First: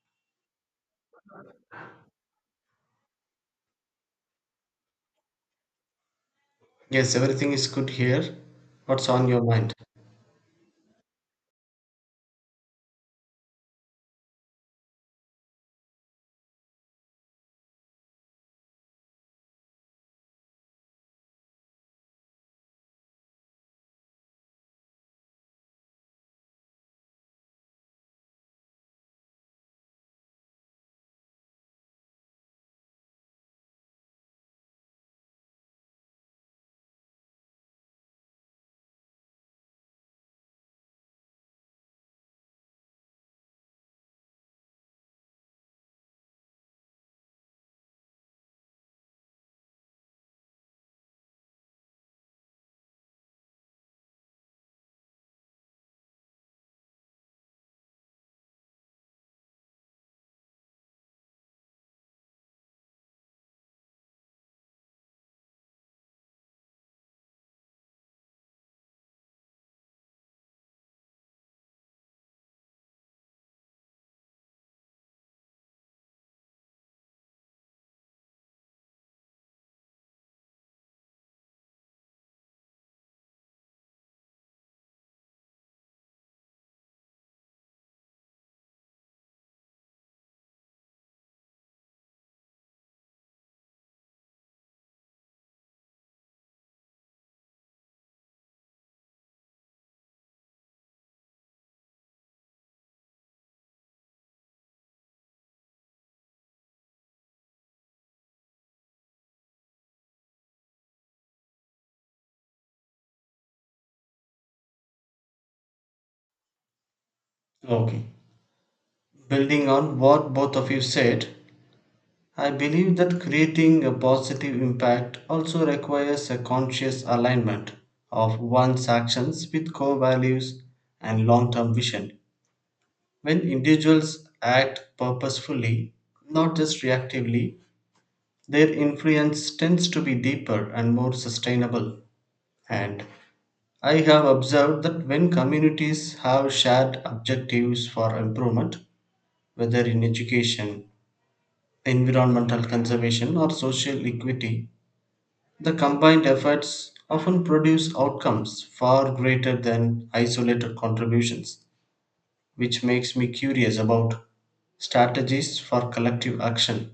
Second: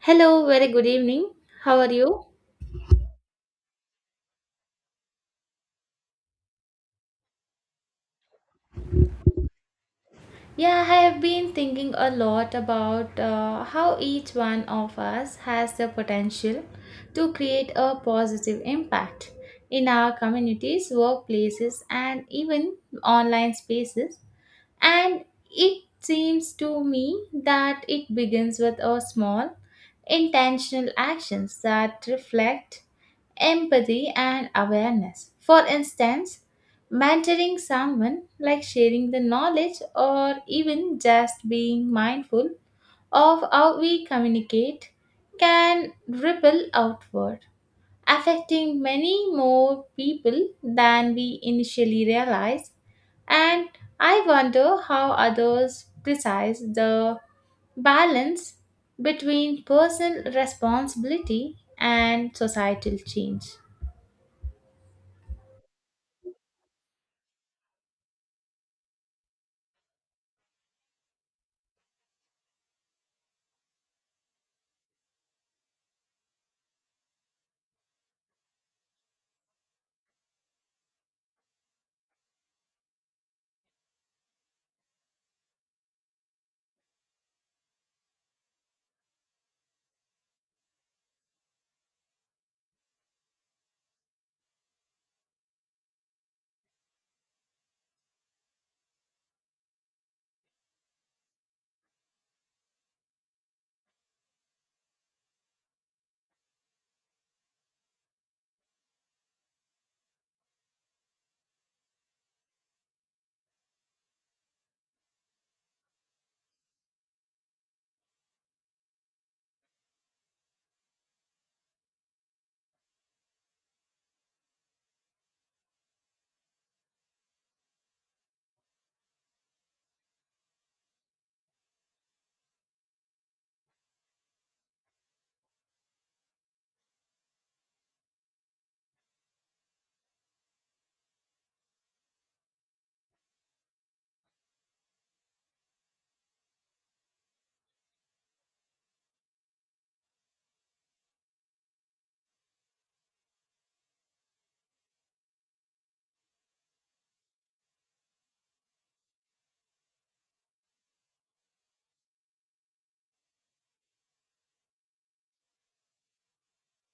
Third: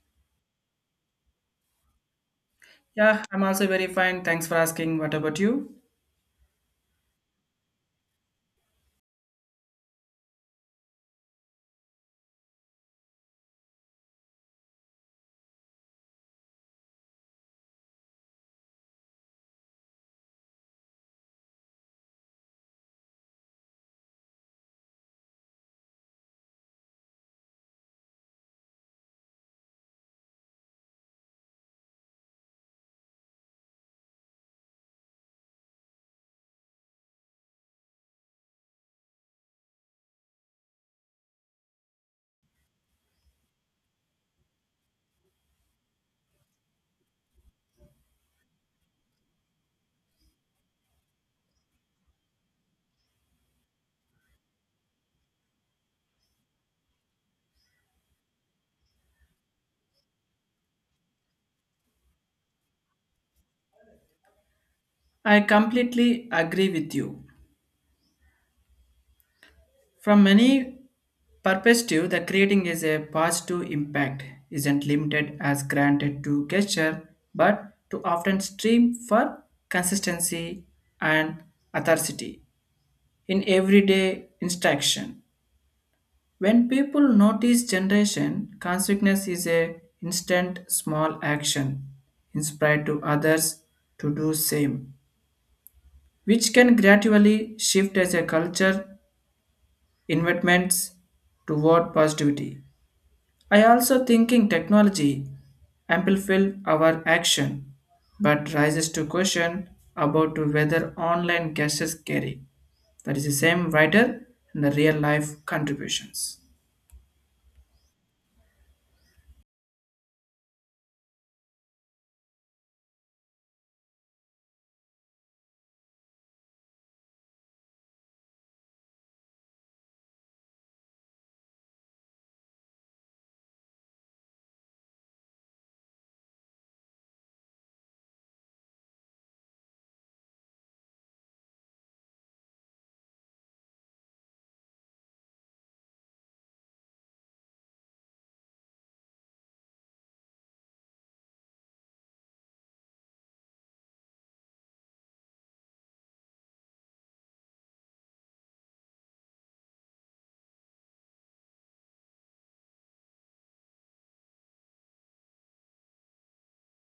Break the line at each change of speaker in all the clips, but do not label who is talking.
Hello, very good evening. How are you?
Yeah, I'm also very fine. Thanks for asking. What about you?
Yes, everything is good here. What's on your mind?
Yeah, I have been thinking a lot about how each one of us has the potential to create a positive impact in our communities, workplaces, and even online spaces. And it seems to me that it begins with a small intentional actions that reflect empathy, and awareness. For instance, mentoring someone, like sharing the knowledge or even just being mindful of how we communicate, can ripple outward, affecting many more people than we initially realize. And I wonder how others precise the balance between personal responsibility and societal change.
I completely agree with you. From many perspective, the creating is a positive impact isn't limited as granted to gesture, but to often stream for consistency and authority in everyday instruction. When people notice generation, consciousness is a instant small action inspired to others to do same which can gradually shift as a culture investments toward positivity. I also thinking technology amplifies our action, but rises to question about to whether online guesses carry. That is the same writer in the real life contributions.
Okay. Building on what both of you said, I believe that creating a positive impact also requires a conscious alignment of one's actions with core values and long term vision. When individuals act purposefully, not just reactively, their influence tends to be deeper and more sustainable. And I have observed that when communities have shared objectives for improvement, whether in education, environmental conservation, or social equity, the combined efforts often produce outcomes far greater than isolated contributions, which makes me curious about strategies for collective action.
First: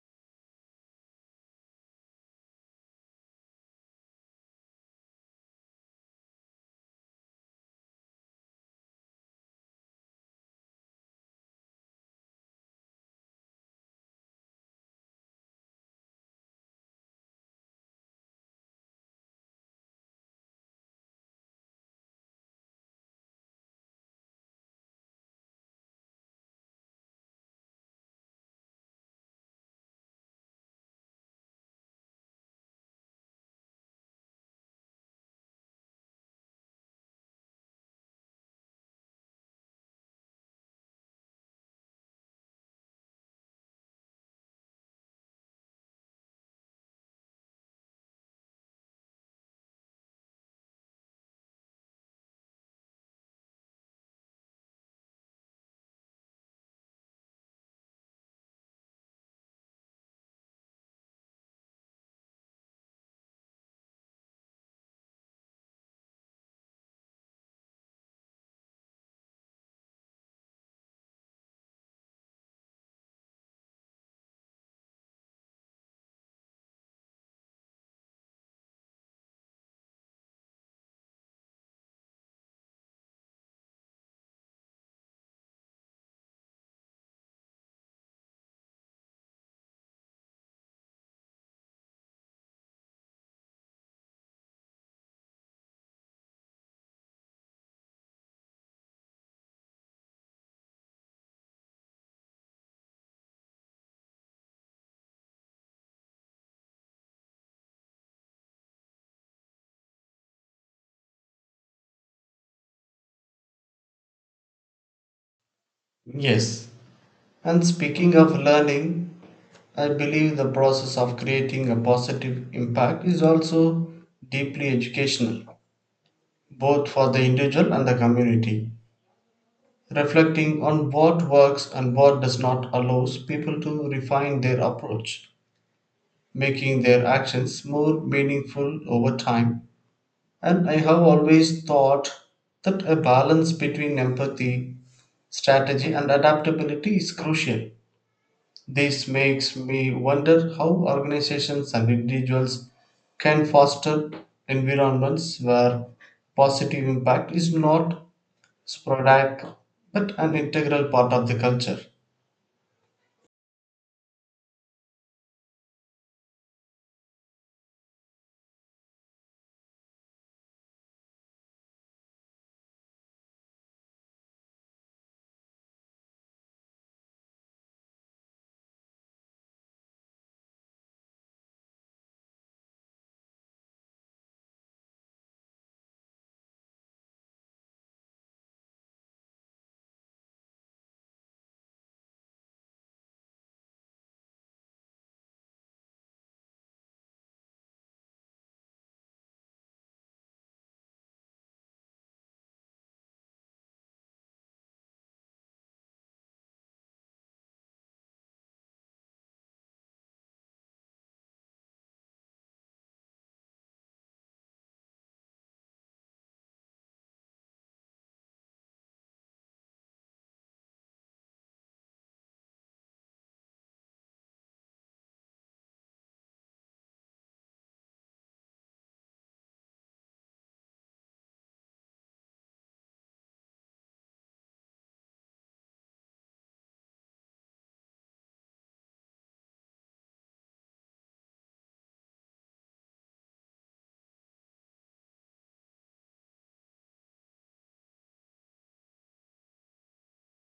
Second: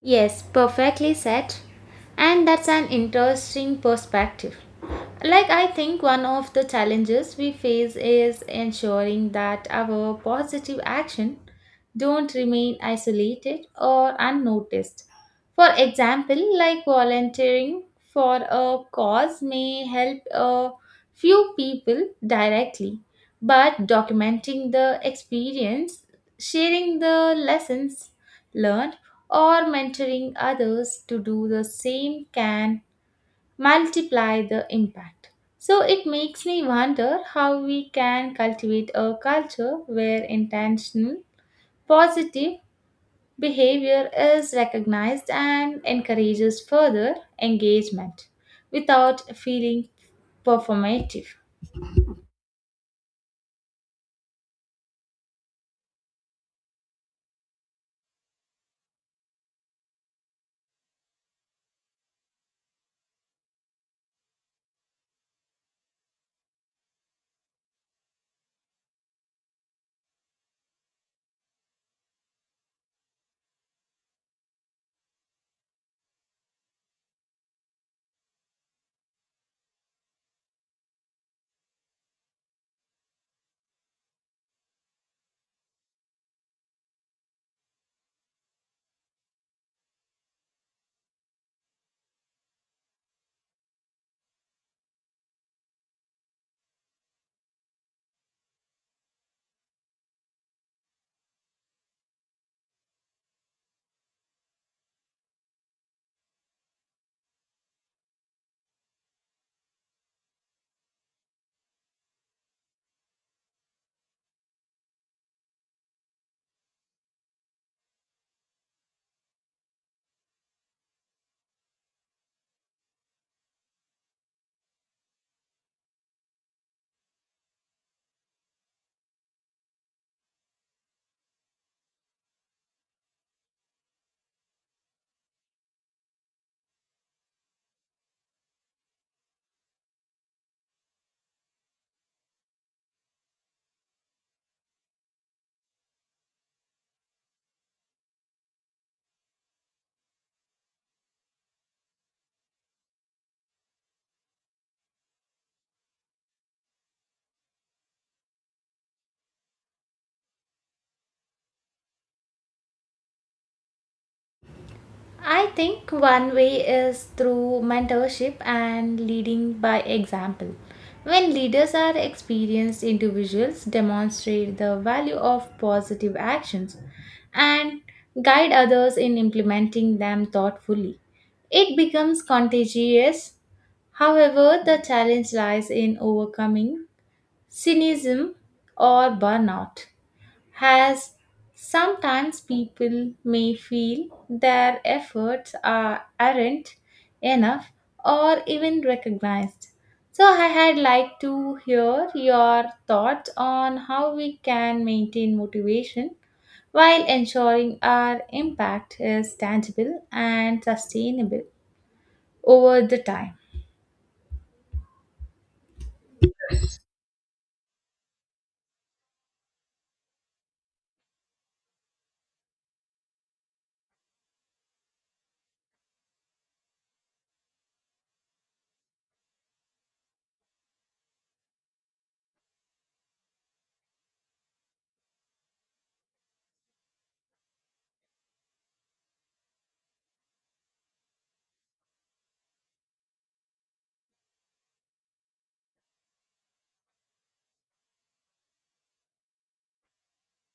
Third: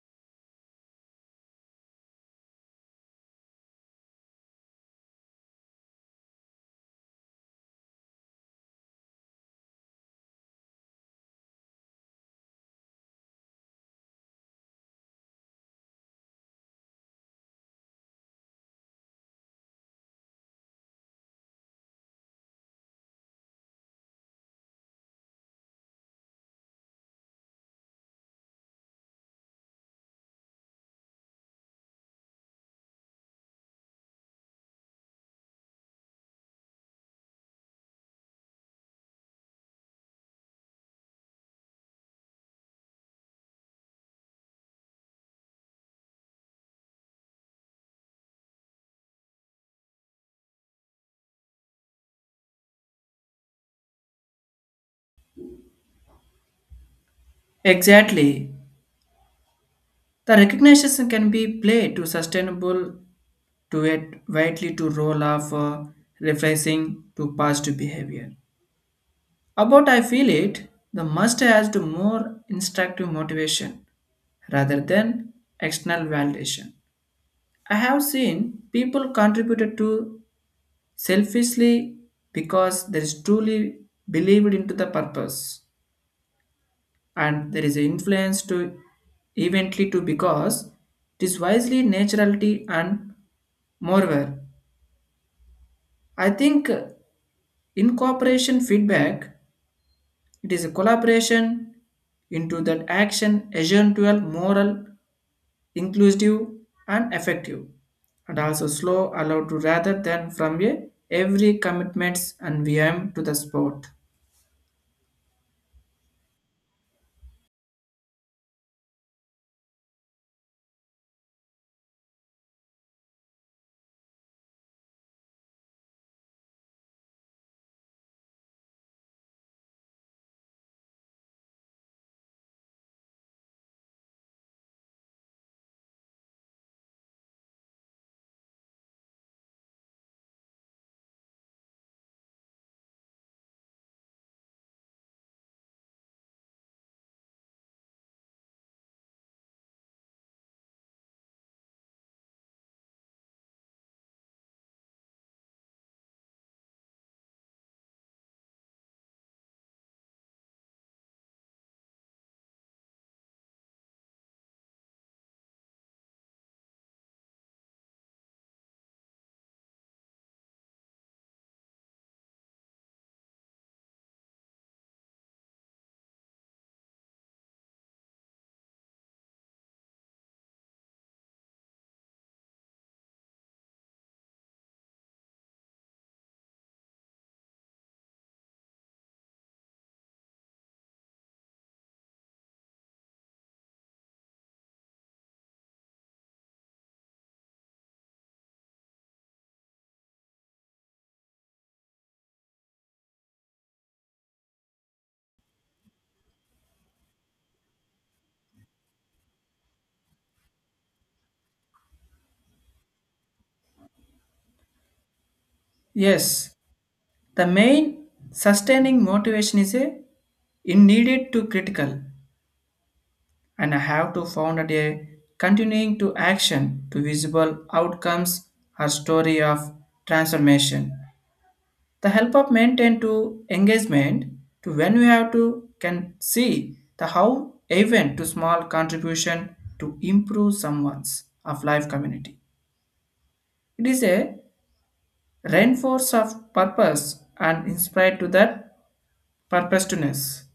Yes, perfectly said. And that's an interesting perspective. Like, I think one of the challenges we face is ensuring that our positive action don't remain isolated or unnoticed. For example, like volunteering for a cause may help a few people directly, but documenting the experience, sharing the lessons learned, or mentoring others to do the same can multiply the impact. So it makes me wonder how we can cultivate a culture where intentional, positive behavior is recognized and encourages further engagement without feeling performative.
Exactly. The recognition can be played to sustainable to it widely to roll off referencing to past behavior. About I feel it, the must has to more instructive motivation rather than external validation. I have seen people contributed to selfishly because there is truly believed into the purpose and there is an influence to eventually to because it is wisely naturality and moreover. I think incorporation feedback it is a collaboration into that action essential moral inclusive and effective, and also slow allowed to rather than from a every commitments and VM to the sport.
Yes, and speaking of learning, I believe the process of creating a positive impact is also deeply educational both for the individual and the community. Reflecting on what works and what does not allows people to refine their approach, making their actions more meaningful over time. And I have always thought that a balance between empathy, strategy, and adaptability is crucial. This makes me wonder how organizations and individuals can foster environments where positive impact is not sporadic but an integral part of the culture.
I think one way is through mentorship and leading by example. When leaders are experienced individuals, demonstrate the value of positive actions and guide others in implementing them thoughtfully. It becomes contagious. However, the challenge lies in overcoming cynicism or burnout as sometimes people may feel their aren't enough or even recognized. So, I had like to hear your thoughts on how we can maintain motivation while ensuring our impact is tangible and sustainable over the time.
Yes, the main sustaining motivation is a in needed to critical and I have to found that a continuing to action to visible outcomes or story of transformation. The help of maintain to engagement to when we have to can see the how even to small contribution to improve someone's of life community it is a reinforce of purpose and inspired to that purposeness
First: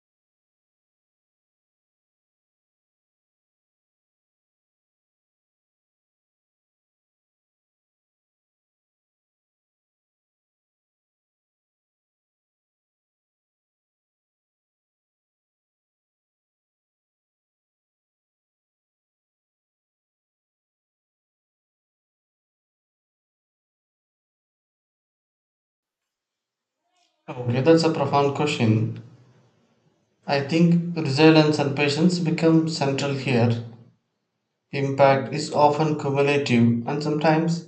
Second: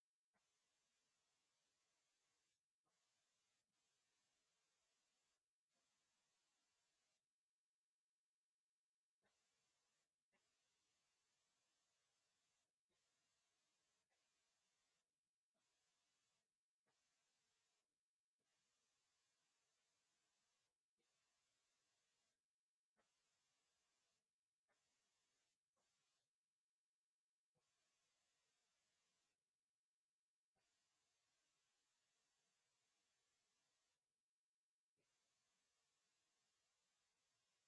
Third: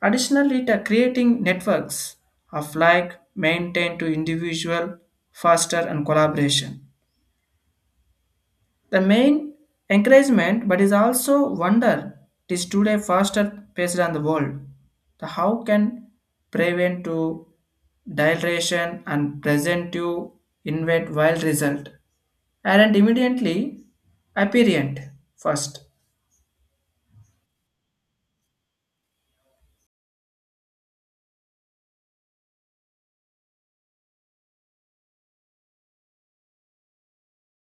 additionally the creating networks of like maintain to individual faster and collaboration. The main encouragement, but is also wonder, it is today faster paced on the world. The how can prevent to dilation and present to invent wild result and immediately apparent first.
Okay, that's a profound question. I think resilience and patience become central here. Impact is often cumulative, and sometimes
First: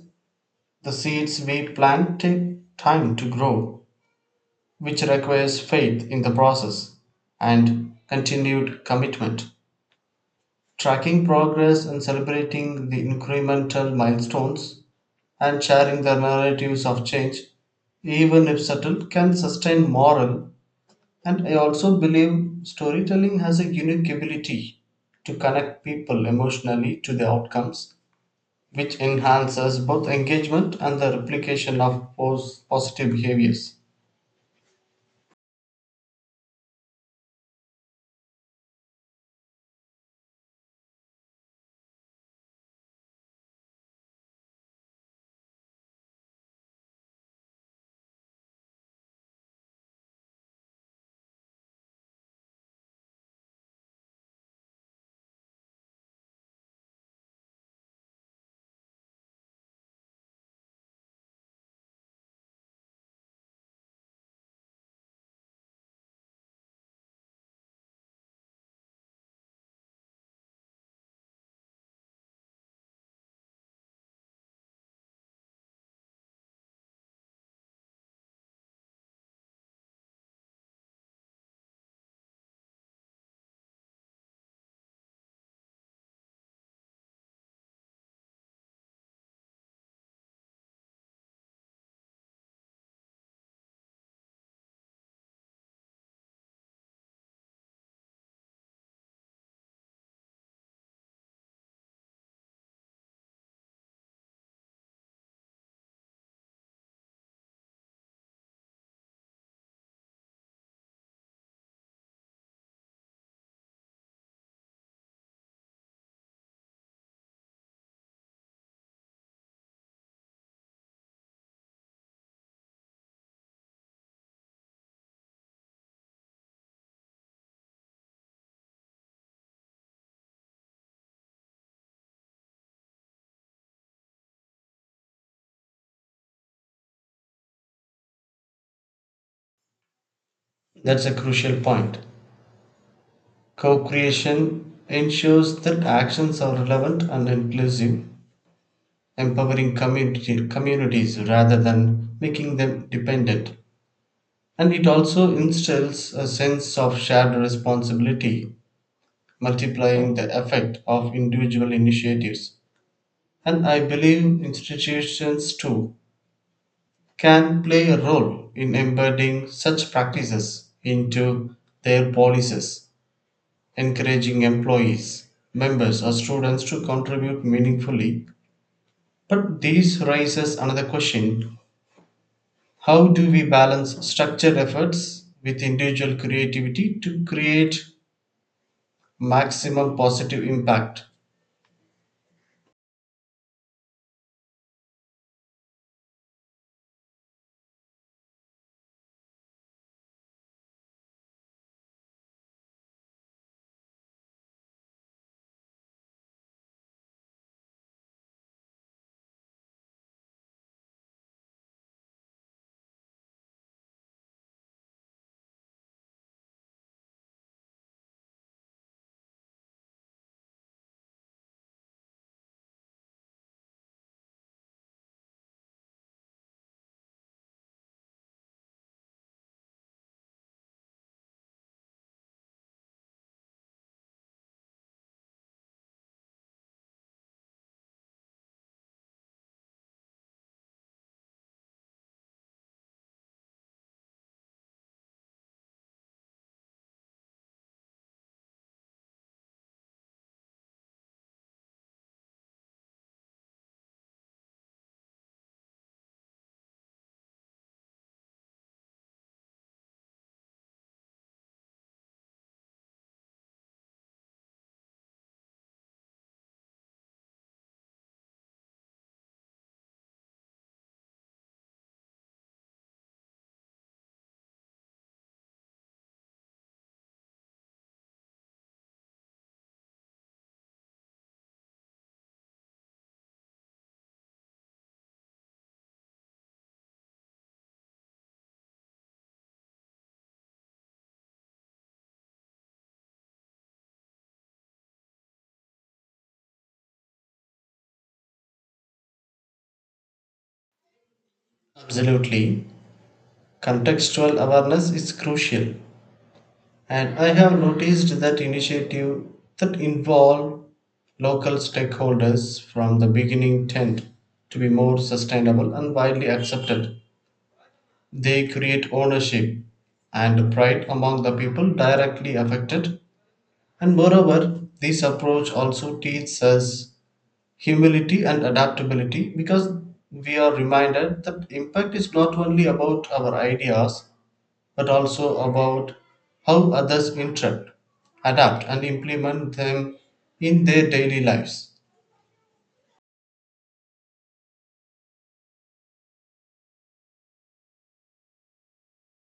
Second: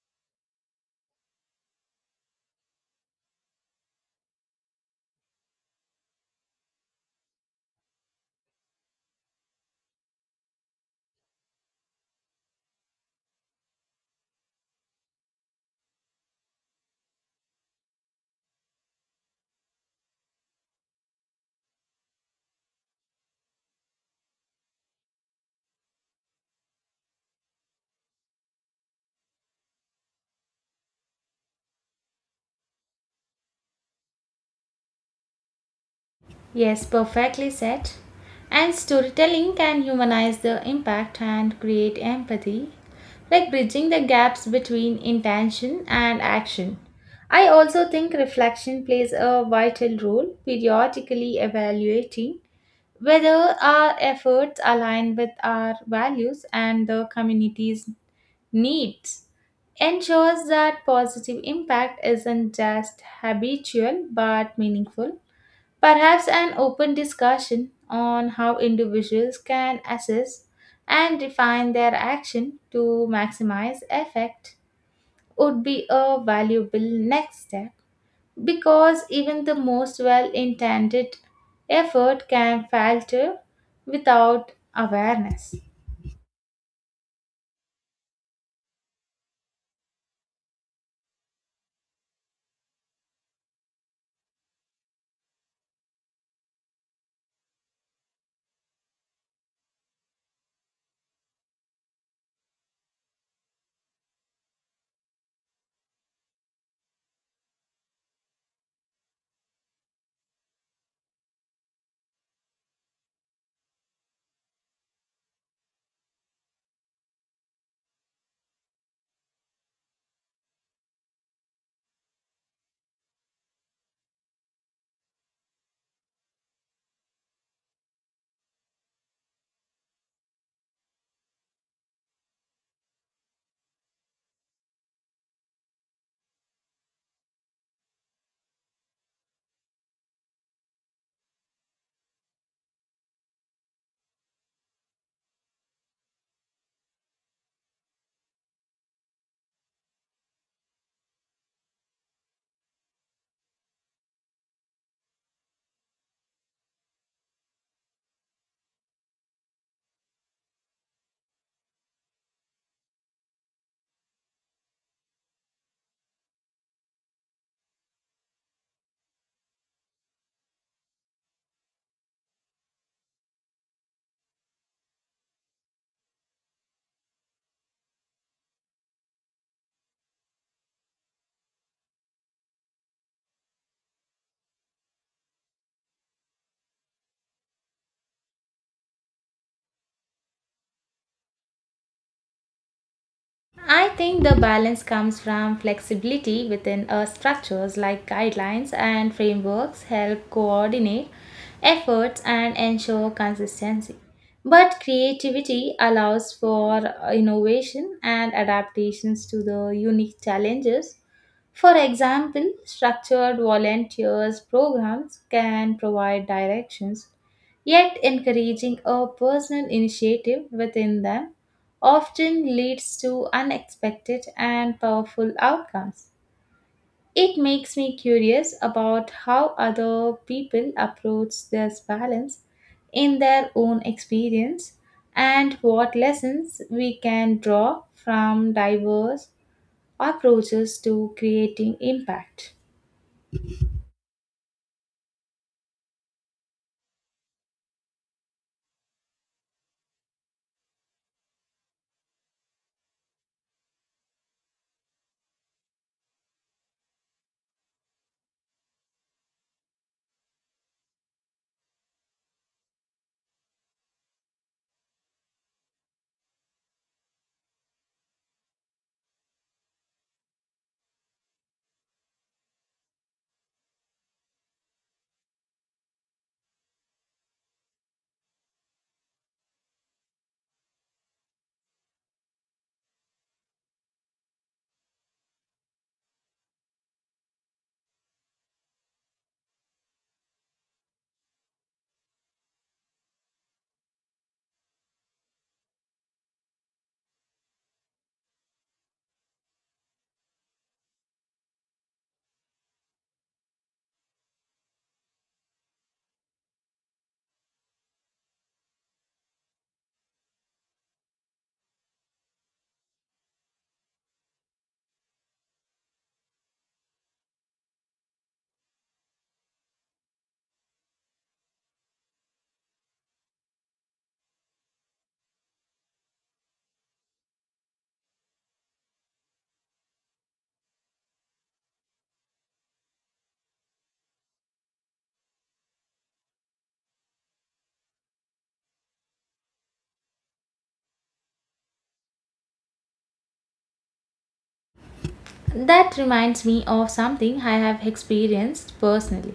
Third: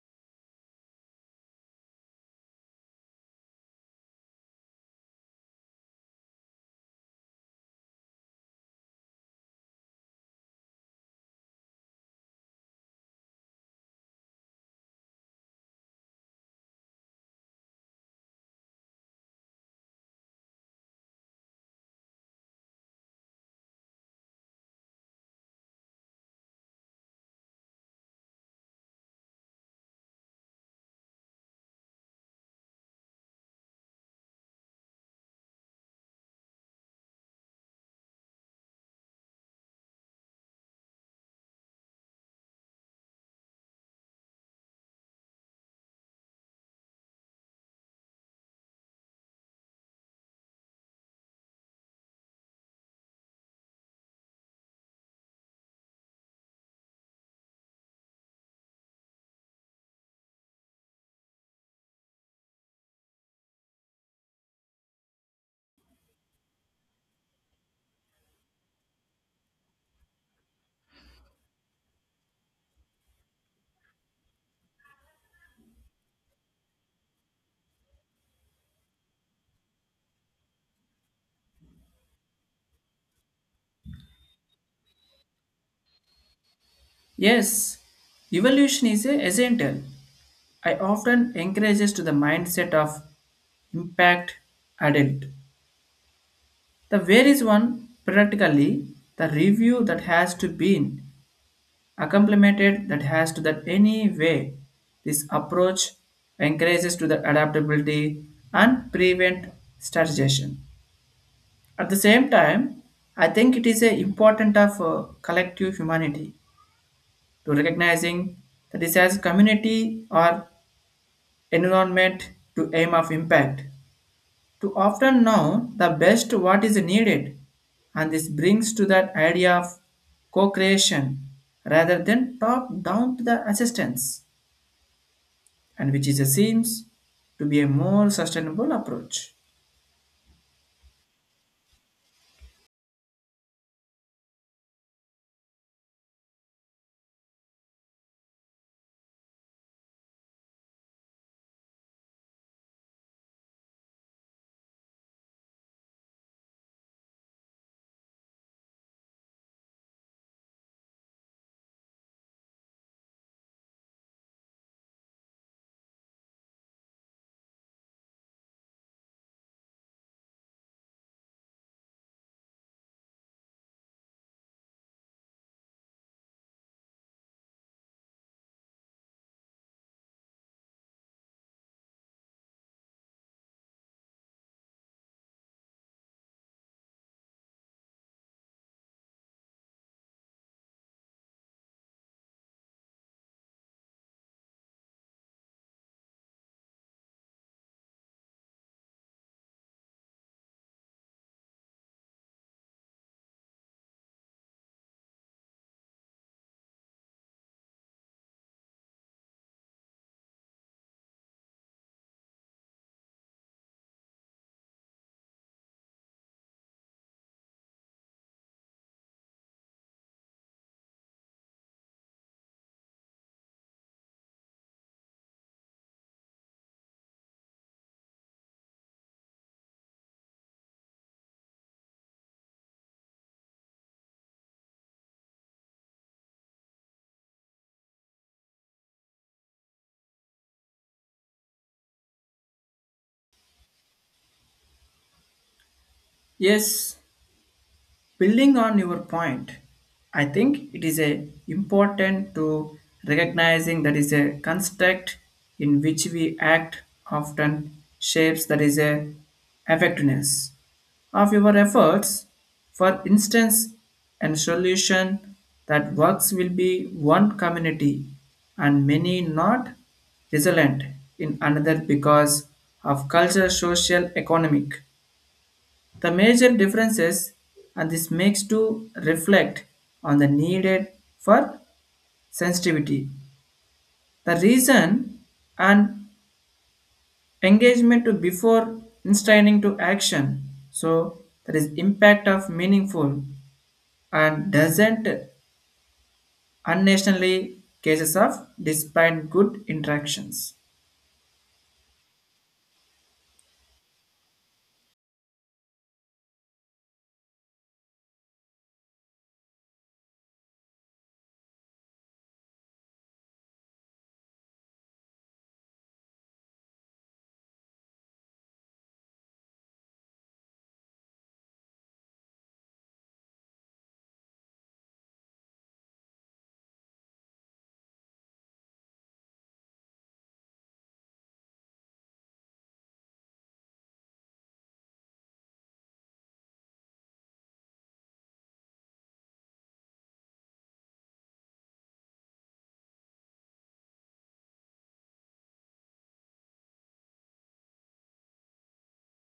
the seeds we plant take time to grow, which requires faith in the process and continued commitment. Tracking progress and celebrating the incremental milestones, and sharing their narratives of change, even if subtle, can sustain moral. And I also believe storytelling has a unique ability to connect people emotionally to the outcomes, which enhances both engagement and the replication of positive behaviors.
Yes, perfectly said. And storytelling can humanize the impact and create empathy, like bridging the gaps between intention and action. I also think reflection plays a vital role, periodically evaluating whether our efforts align with our values and the community's needs ensures that positive impact isn't just habitual but meaningful. Perhaps an open discussion on how individuals can assess and refine their action to maximize effect would be a valuable next step, because even the most well intended effort can falter without awareness.
Yes, evolution is a essential. I often encourages to the mindset of impact adult. The where is one practically the review that has to be in. Accomplimented that has to that any way this approach encourages to the adaptability and prevent strategization at the same time. I think it is a important of collective humanity to recognizing that this as community or environment to aim of impact to often know the best what is needed and this brings to that idea of co-creation rather than top down to the assistance and which is a, seems to be a more sustainable approach.
That's a crucial point. Co creation ensures that actions are relevant and inclusive empowering communities rather than making them dependent, and it also instills a sense of shared responsibility, multiplying the effect of individual initiatives. And I believe institutions too can play a role in embedding such practices into their policies, encouraging employees, members, or students to contribute meaningfully. But this raises another question. How do we balance structured efforts with individual creativity to create maximum positive impact?
I think the balance comes from flexibility within our structures like guidelines and frameworks help coordinate efforts and ensure consistency. But creativity allows for innovation and adaptations to the unique challenges. For example, structured volunteers programs can provide directions, yet encouraging a personal initiative within them often leads to unexpected and powerful outcomes. It makes me curious about how other people approach this balance in their own experience and what lessons we can draw from diverse approaches to creating impact.
Yes, building on your point, I think it is a important to recognizing that is a construct in which we act often shapes that is a effectiveness of your efforts. For instance, a solution that works will be one community and many not resilient in another because of culture, social, economic. The major differences and this makes to reflect on the needed for sensitivity. The reason and engagement to before inciting to action. So that is impact of meaningful and doesn't unintentionally cases of despite good interactions.
Absolutely. Contextual awareness is crucial. And I have noticed that initiative that involve local stakeholders from the beginning tend to be more sustainable and widely accepted. They create ownership and pride among the people directly affected. And moreover, this approach also teaches us humility and adaptability because we are reminded that impact is not only about our ideas but also about how others interact, adapt, and implement them in their daily lives.
That reminds me of something I have experienced personally.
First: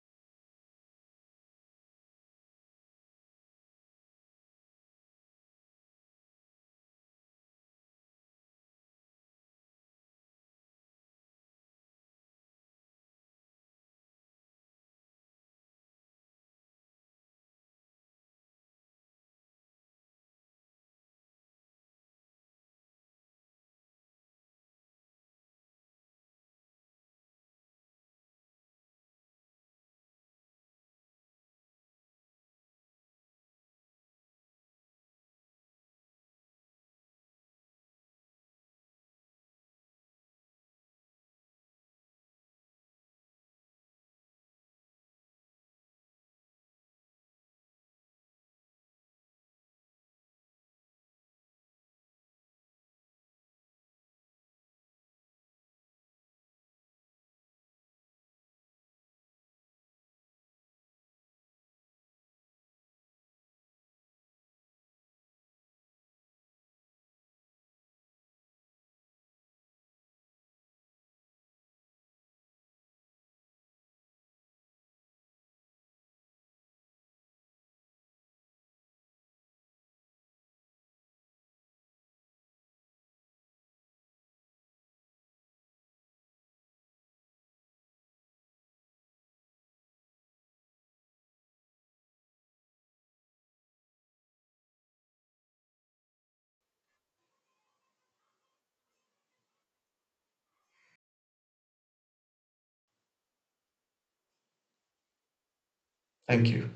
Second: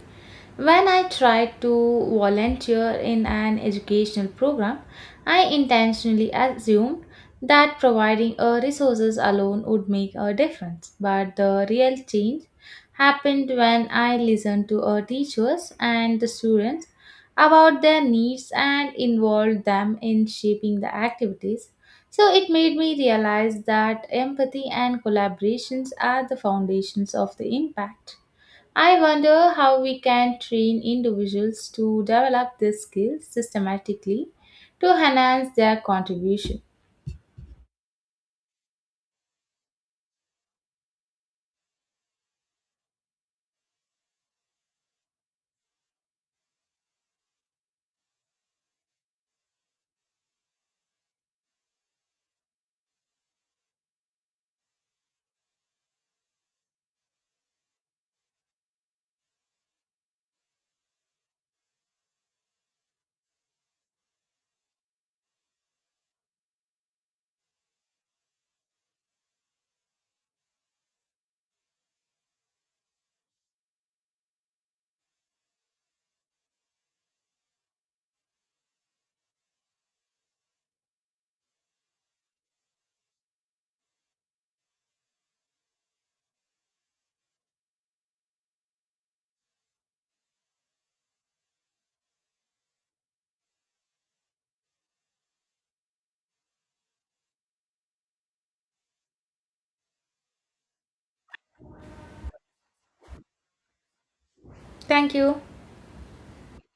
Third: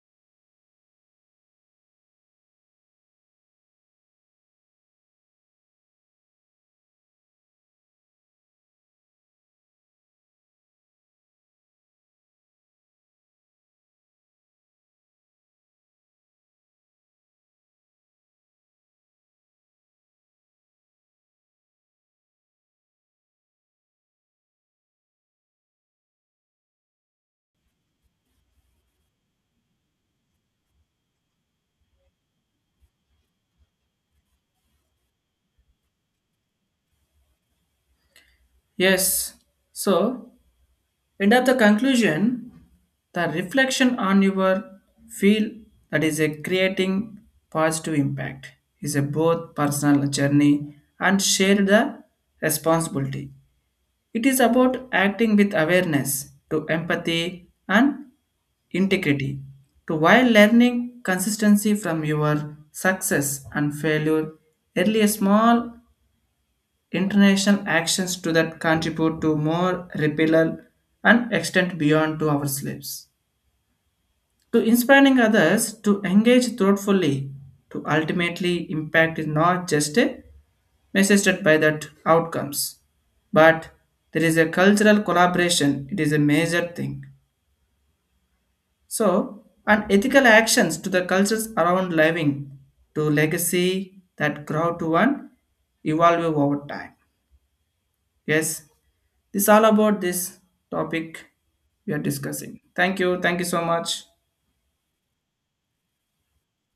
When I tried to volunteer in an educational program, I intentionally assumed that providing resources alone would make a difference. But the real change happened when I listened to our teachers and the students about their needs and involved them in shaping the activities so it made me realize that empathy and collaborations are the foundations of the impact. I wonder how we can train individuals to develop these skills systematically to enhance their contribution.
Yes. So And At the conclusion, the reflection on your feel that is a creating positive impact is a both personal journey and share the responsibility. It is about acting with awareness to empathy and integrity to while learning consistency from your success and failure early small international actions to that contribute to more repellal and extend beyond to our slaves. To inspiring others to engage thoughtfully to ultimately impact is not just a measured by that outcomes, but there is a cultural collaboration. It is a major thing. So, and ethical actions to the cultures around living to legacy that grow to one evolve over time. Yes, this all about this topic we are discussing. Thank you. Thank you so much.
Thank you.
Thank you.